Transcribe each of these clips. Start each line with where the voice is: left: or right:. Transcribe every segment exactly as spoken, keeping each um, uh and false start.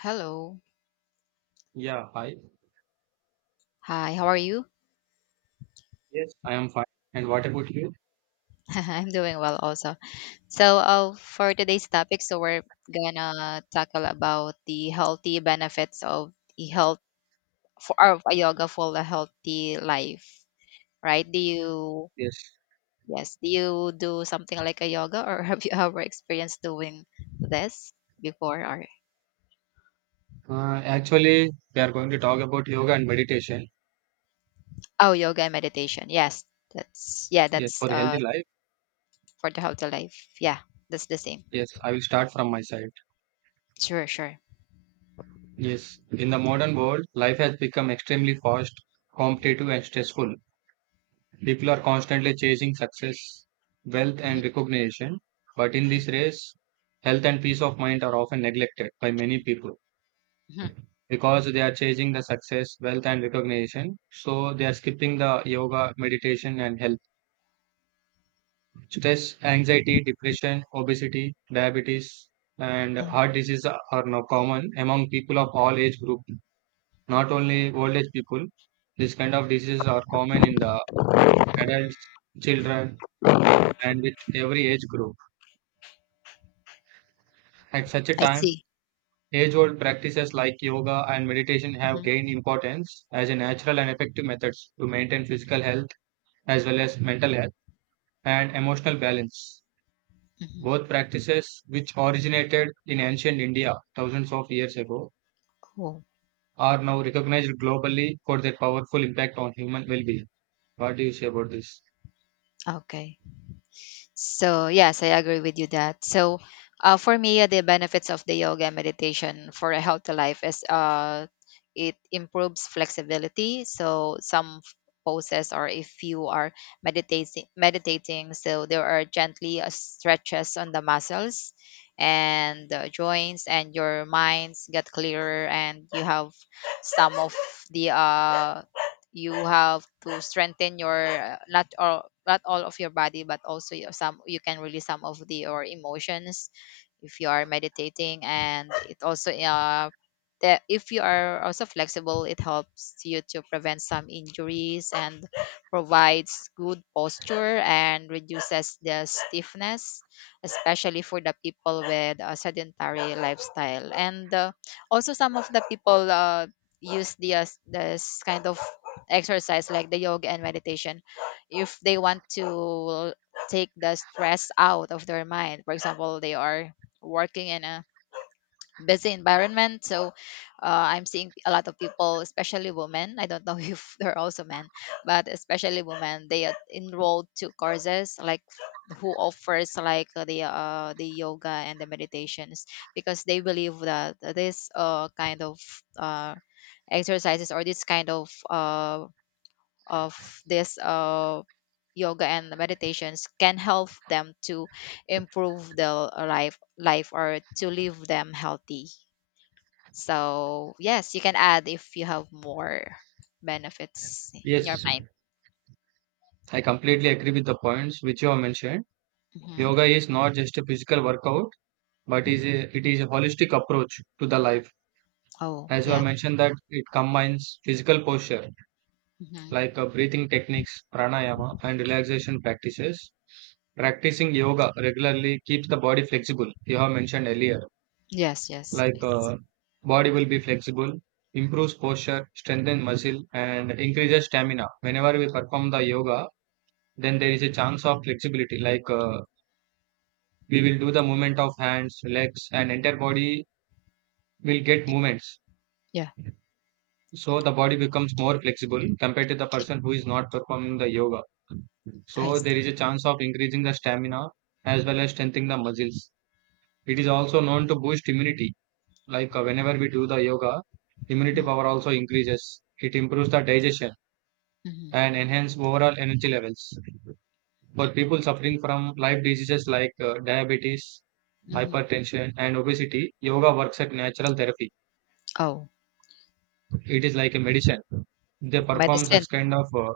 left: Hello.
right: Yeah, hi.
left: Hi, how are you?
right: Yes. I am fine. And what about you?
left: I'm doing well also. So, uh, for today's topic, so we're gonna tackle about the healthy benefits of the health for of a yoga for a healthy life, right? Do you
right: Yes.
left: Yes, do you do something like a yoga or have you ever experienced doing this before or
right: Uh, actually, we are going to talk about yoga and meditation.
left: oh, yoga and meditation. Yes. That's yeah,
right: Yes,
left: that's
right: for a
left: uh
right: healthy life.
left: for the healthy life. Yeah, that's the same.
right: Yes, I will start from my side.
left: Sure, sure.
right: Yes, in the modern world, life has become extremely fast, competitive, and stressful. People are constantly chasing success, wealth,
left: Mhm,
right: and recognition. But in this race, health and peace of mind are often neglected by many people
left: mhm.
right: because they are chasing the success, wealth, and recognition. So they are skipping the yoga, meditation, and health. Stress, anxiety, depression, obesity, diabetes, and
left: Um,
right: heart disease are now common among people of all age group, not only old age people. this kind of diseases are common in the adults, children, and with every age group. At such a
left: I
right: time,
left: see.
right: age-old practices like yoga and meditation have
left: Mm-hmm.
right: gained importance as a natural and effective methods to maintain physical health as well as mental health and emotional balance.
left: Mhm.
right: Both practices, which originated in ancient India thousands of years ago,
left: Cool.
right: are now recognized globally for their powerful impact on human well being. What do you say about this?
left: Okay. So, yes, I agree with you that. So, uh, for me, uh, the benefits of the yoga meditation for a healthy life is uh, it improves flexibility. So, some f- poses, or if you are meditating, meditating, so there are gently uh, stretches on the muscles and the joints, and your minds get clearer, and you have some of the uh, you have to strengthen your uh, not all not all of your body but also your some you can release some of the your emotions if you are meditating, and it also uh that if you are also flexible, it helps you to prevent some injuries and provides good posture and reduces the stiffness, especially for the people with a sedentary lifestyle. And uh, also some of the people uh, use the, uh, this kind of exercise like the yoga and meditation if they want to take the stress out of their mind. For example, they are working in a busy environment, so uh, I'm seeing a lot of people, especially women, I don't know if there are also men, but especially women, they are enrolled to courses like who offers like the uh, the yoga and the meditations because they believe that this uh, kind of uh, exercises or this kind of, uh, of, this, uh, yoga and meditations can help them to improve their life life or to leave them healthy. So, yes, you can add if you have more benefits in your
right: Yes,
left: mind.
right: I completely agree with the points which you have mentioned.
left: Hmm.
right: Yoga is not just a physical workout, but is
left: Hmm.
right: a, it is a holistic approach to the life.
left: Oh,
right: As you have
left: yeah.
right: mentioned that it combines physical posture,
left: Hmm.
right: like uh, breathing techniques, pranayama, and relaxation practices. Practicing yoga regularly keeps the body flexible. You have mentioned earlier,
left: Yes, yes.
right: like
left: It's,
right: uh, body will be flexible, improves posture, strengthens muscle, and increases stamina. Whenever we perform the yoga, then there is a chance of flexibility, like uh, we will do the movement of hands, legs, and entire body will get movements,
left: yeah,
right: so the body becomes more flexible compared to the person who is not performing the yoga.
left: I.
right: So there is a chance of increasing the stamina as well as strengthening the muscles. It is also known to boost immunity. Like uh, whenever we do the yoga, immunity
left: Mm-hmm.
right: power also increases. It improves the digestion and enhance overall energy levels. For people suffering from life diseases like uh, diabetes,
left: Hmm.
right: hypertension, and obesity, yoga works at natural therapy.
left: Oh,
right: It is like a medicine. They perform
left: medicine.
right: such kind of uh,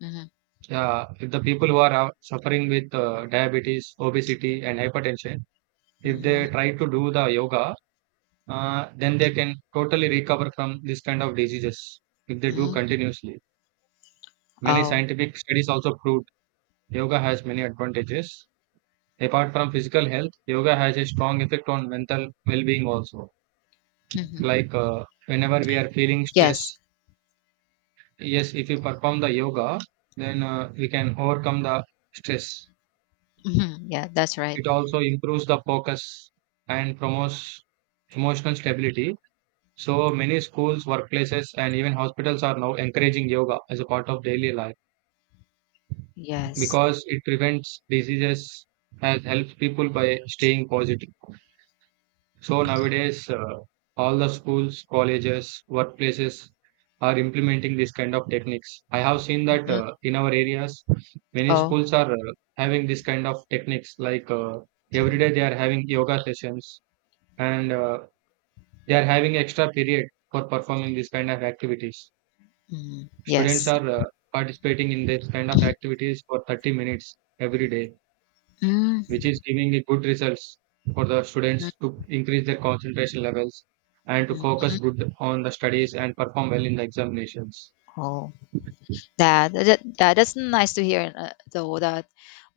left: Hmm.
right: uh, if the people who are uh, suffering with uh, diabetes, obesity, and hypertension, if they
left: Mm.
right: try to do the yoga, uh, then they can totally recover from this kind of diseases if they do
left: Mm.
right: continuously. Many
left: Oh.
right: scientific studies also proved yoga has many advantages. Apart from physical health, yoga has a strong effect on mental well-being also.
left: Hmm.
right: Like uh, whenever we are feeling
left: Yes.
right: stress, yes, if you perform the yoga, then uh, we can overcome the stress.
left: Hmm. Yeah, that's right.
right: It also improves the focus and promotes emotional stability. So many schools, workplaces, and even hospitals are now encouraging yoga as a part of daily life,
left: Yes.
right: because it prevents diseases and helps people by staying positive. So nowadays, uh, all the schools, colleges, workplaces are implementing this kind of techniques. I have seen that
left: Mhm.
right: uh, in our areas, many
left: Oh.
right: schools are uh, having this kind of techniques. Like uh, every day, they are having yoga sessions, and uh, they are having extra period for performing this kind of activities.
left: Mm,
right: Students
left: yes.
right: are uh, participating in this kind of activities for thirty minutes every day,
left: Mm,
right: which is giving the good results for the
left: mm,
right: students to increase their concentration levels and to
left: mm.
right: focus good on the studies and perform well in the examinations.
left: Oh, that, that that- that's nice to hear. Uh, though that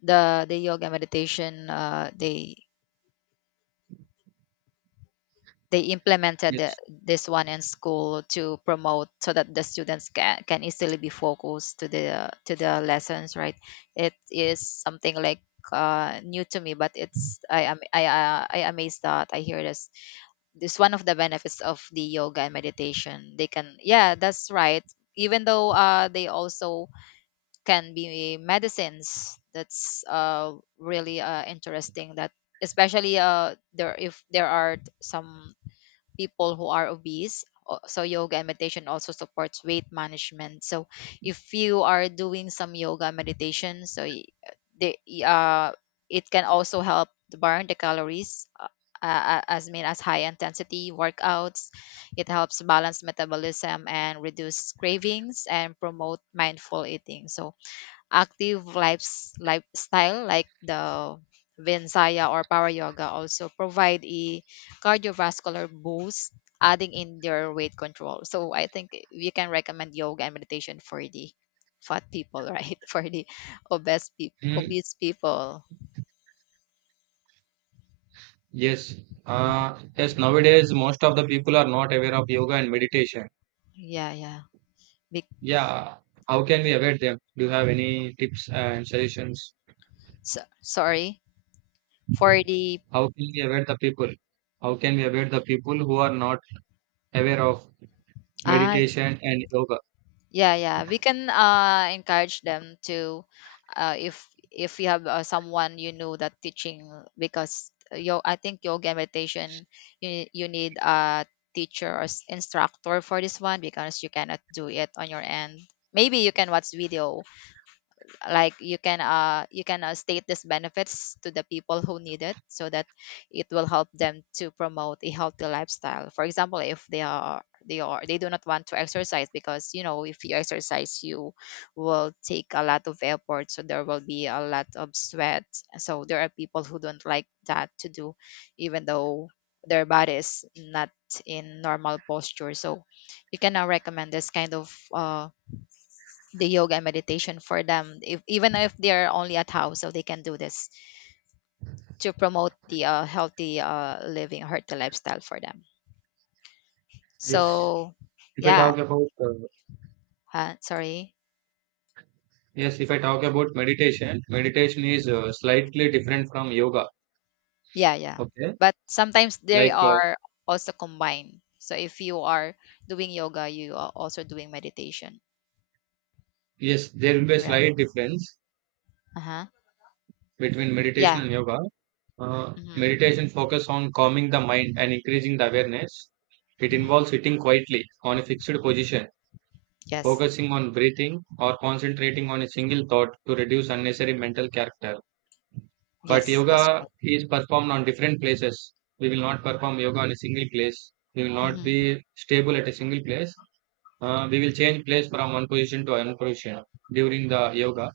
left: the the yoga meditation, uh, they they implemented the,
right: Yes.
left: this one in school to promote so that the students can, can easily be focused to the to the lessons, right? It is something like uh, new to me, but it's I am I, I I amazed that I hear this. This one of the benefits of the yoga and meditation. They can, yeah, that's right. Even though uh, they also can be medicines. That's uh, really uh, interesting. That, especially uh, there if there are some people who are obese. O- So yoga and meditation also supports weight management. So if you are doing some yoga and meditation, so y- they, uh, it can also help to burn the calories, uh, uh, as mean as high intensity workouts. It helps balance metabolism and reduce cravings and promote mindful eating. So active lives lifestyle like the Vinyasa or power yoga also provide a cardiovascular boost, adding in their weight control. So I think we can recommend yoga and meditation for the fat people, right? For the obese people,
right: Mm,
left: obese people.
right: yes. Uh, yes. Nowadays, most of the people are not aware of yoga and meditation.
left: Yeah, yeah. Big.
right: Yeah. How can we avoid them? Do you have any tips and suggestions?
left: So, sorry for the.
right: How can we avoid the people? How can we avoid the people who are not aware of
left: ah
right: meditation and yoga?
left: Yeah, yeah. We can uh, encourage them to, uh, if if you have uh, someone you know that teaching, because yo, I think yoga meditation, you you need a teacher or s- instructor for this one because you cannot do it on your end. Maybe you can watch video, like you can uh you can uh, state these benefits to the people who need it so that it will help them to promote a healthy lifestyle. For example, if they are they are they do not want to exercise, because, you know if you exercise, you will take a lot of effort, so there will be a lot of sweat, so there are people who don't like that to do even though their body is not in normal posture. So you can uh, recommend this kind of uh the yoga and meditation for them, if, even if they're only at house, so they can do this to promote the uh, healthy, uh, living healthy lifestyle for them,
right: Yes.
left: so.
right: If I
left: Yeah,
right: talk about uh,
left: uh, sorry.
right: Yes, if I talk about meditation, meditation is uh, slightly different from yoga.
left: Yeah, yeah,
right: Okay,
left: but sometimes they
right: like uh,
left: are also combined, so if you are doing yoga you are also doing meditation,
right: yes, there will be a
left: right?
right: slight difference
left: Uh-huh.
right: between meditation
left: Yeah.
right: and yoga. Uh,
left: Mm-hmm.
right: meditation focus on calming the mind and increasing the awareness. It
left: Mm-hmm.
right: involves sitting quietly on a fixed position,
left: Yes,
right: focusing on breathing or concentrating on a single thought to reduce unnecessary mental character. But
left: yes, that's
right: yoga
left: right.
right: is performed on different places. We will not perform yoga on a single place. We will not
left: Mm-hmm.
right: be stable at a single place. Uh, we will change place from one position to another position during the yoga.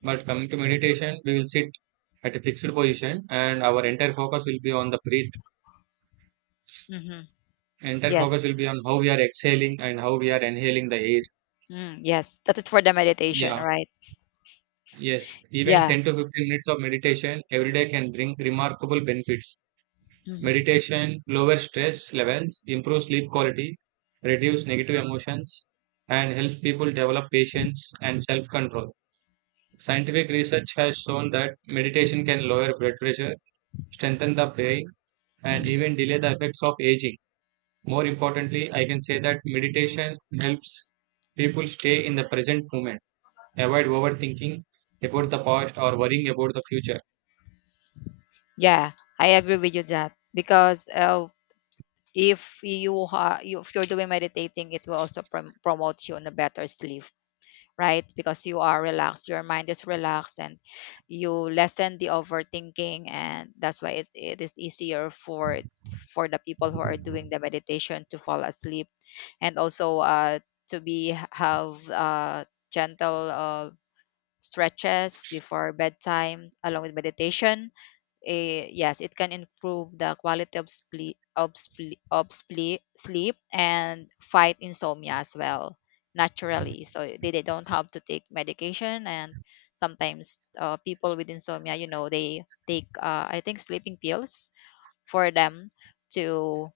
right: But coming to meditation, we will sit at a fixed position and our entire focus will be on the breath.
left: Mm-hmm.
right: Entire focus
left: Yes.
right: will be on how we are exhaling and how we are inhaling the air.
left: Mm, yes, that is for the meditation,
right: Yeah,
left: right?
right: yes. Even
left: Yeah.
right: ten to fifteen minutes of meditation every day can bring remarkable benefits.
left: Mm-hmm.
right: Meditation lowers stress levels, improves sleep quality, reduces negative emotions, and helps people develop patience and self control. Scientific research has shown that meditation can lower blood pressure, strengthen the brain, and
left: Mm-hmm.
right: even delay the effects of aging. More importantly, I can say that meditation helps people stay in the present moment, avoid overthinking about the past or worrying about the future.
left: Yeah, I agree with you that because uh, if you ha- you- if you're doing meditating, it will also prom- promote you on a better sleep, right? Because you are relaxed, your mind is relaxed, and you lessen the overthinking, and that's why it, it is easier for for the people who are doing the meditation to fall asleep, and also uh, to be have uh, gentle uh, stretches before bedtime along with meditation, eh, yes, it can improve the quality of sleep, of sleep, of sleep, sleep and fight insomnia as well naturally. So they, they don't have to take medication. And sometimes uh, people with insomnia, you know, they take, uh, I think, sleeping pills for them to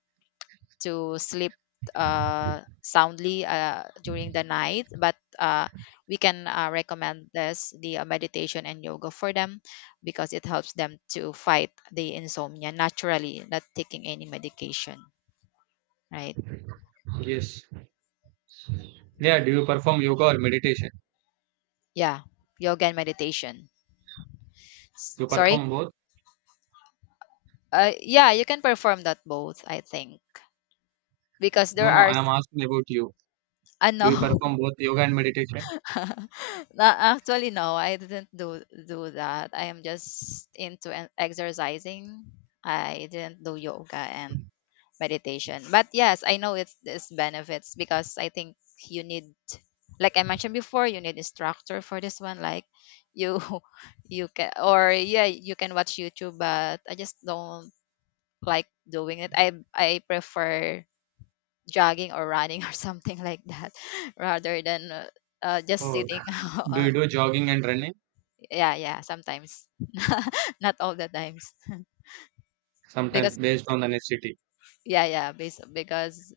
left: to sleep uh, soundly uh, during the night. But uh, we can uh, recommend this the uh, meditation and yoga for them because it helps them to fight the insomnia naturally, not taking any medication, right?
right: Yes. Yeah, do you perform yoga or meditation?
left: Yeah, yoga and meditation. S-
right: You
left: Sorry.
right: perform both?
left: Uh, yeah, you can perform that both. I think because
right: No,
left: there
right: no,
left: are.
right: I am asking about you.
left: I
right: Do you
left: know.
right: perform both yoga and meditation?
left: No, actually, no, I didn't do do that. I am just into an- exercising. I didn't do yoga and meditation. But yes, I know it's its benefits, because I think you need, like I mentioned before, you need instructor for this one. Like you, you can, or yeah, you can watch YouTube, but I just don't like doing it. I I prefer jogging or running or something like that rather than uh, uh, just
right: Oh.
left: sitting
right: Do
left: on.
right: you do jogging and running?
left: Yeah, yeah, sometimes. Not all the times. Because,
right: Sometimes based on the necessity.
left: yeah, yeah, bas- because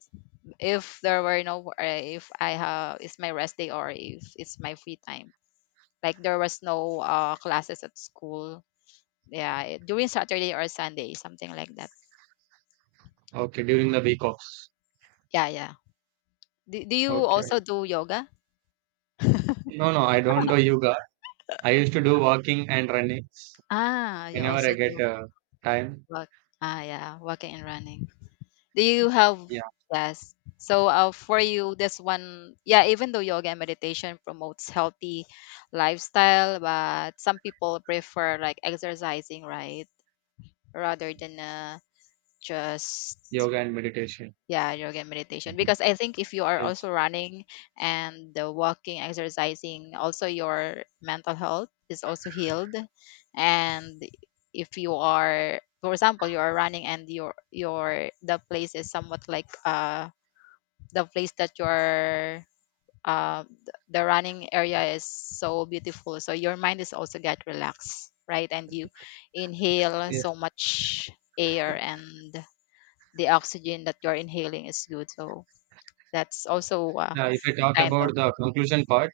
left: if there were no wo- uh, if I have it's my rest day or if it's my free time, like there was no uh, classes at school, yeah, it- during Saturday or Sunday, something like that.
right: Okay, during the week offs.
left: Yeah, yeah, do, do you
right: Okay.
left: also do yoga?
right: No, no, I don't do yoga. I used to do walking and running
left: Ah you
right: whenever I
left: also
right: get
left: do
right: uh, time.
left: walk. Ah yeah, walking and running. Do you have
right: Yeah,
left: Yes. So uh, for you, this one, yeah, even though yoga and meditation promotes healthy lifestyle, but some people prefer like exercising, right? Rather than uh, just,
right: yoga and meditation.
left: yeah, yoga and meditation. Because I think if you are
right: Yes,
left: also running and uh, walking, exercising, also your mental health is also healed. And if you are, for example, you are running and your your the place is somewhat like uh the place that you are, uh, th- the running area is so beautiful, so your mind is also get relaxed, right, and you inhale
right: yes.
left: so much air, and the oxygen that you're inhaling is good, so that's also uh,
right: Now, if I talk
left: kind
right: about
left: of.
right: the conclusion part,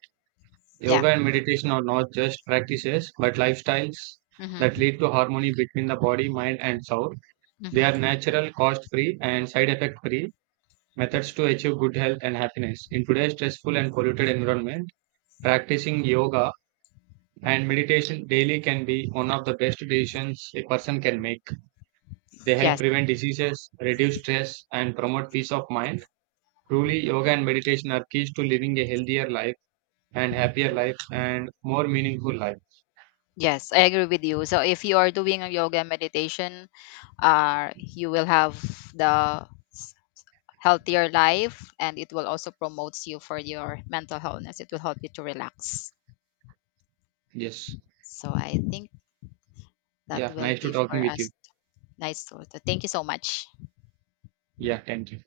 left: Yeah.
right: yoga and meditation are not just practices but lifestyles
left: Hmm.
right: that lead to harmony between the body, mind, and soul. They
left: Hmm.
right: are natural, cost-free, and side effect-free methods to achieve good health and happiness. In today's stressful and polluted environment, practicing yoga and meditation daily can be one of the best decisions a person can make. They help
left: Yes.
right: prevent diseases, reduce stress, and promote peace of mind. Truly, yoga and meditation are keys to living a healthier life and happier life and more meaningful life.
left: Yes, I agree with you. So if you are doing a yoga meditation, uh you will have the healthier life, and it will also promotes you for your mental wellness, it will help you to relax.
right: Yes.
left: So I think that
right: Yeah.
left: will
right: Nice to
left: be
right: talking
left: for
right: with you.
left: us. Nice. So thank you so much.
right: Yeah. Thank you.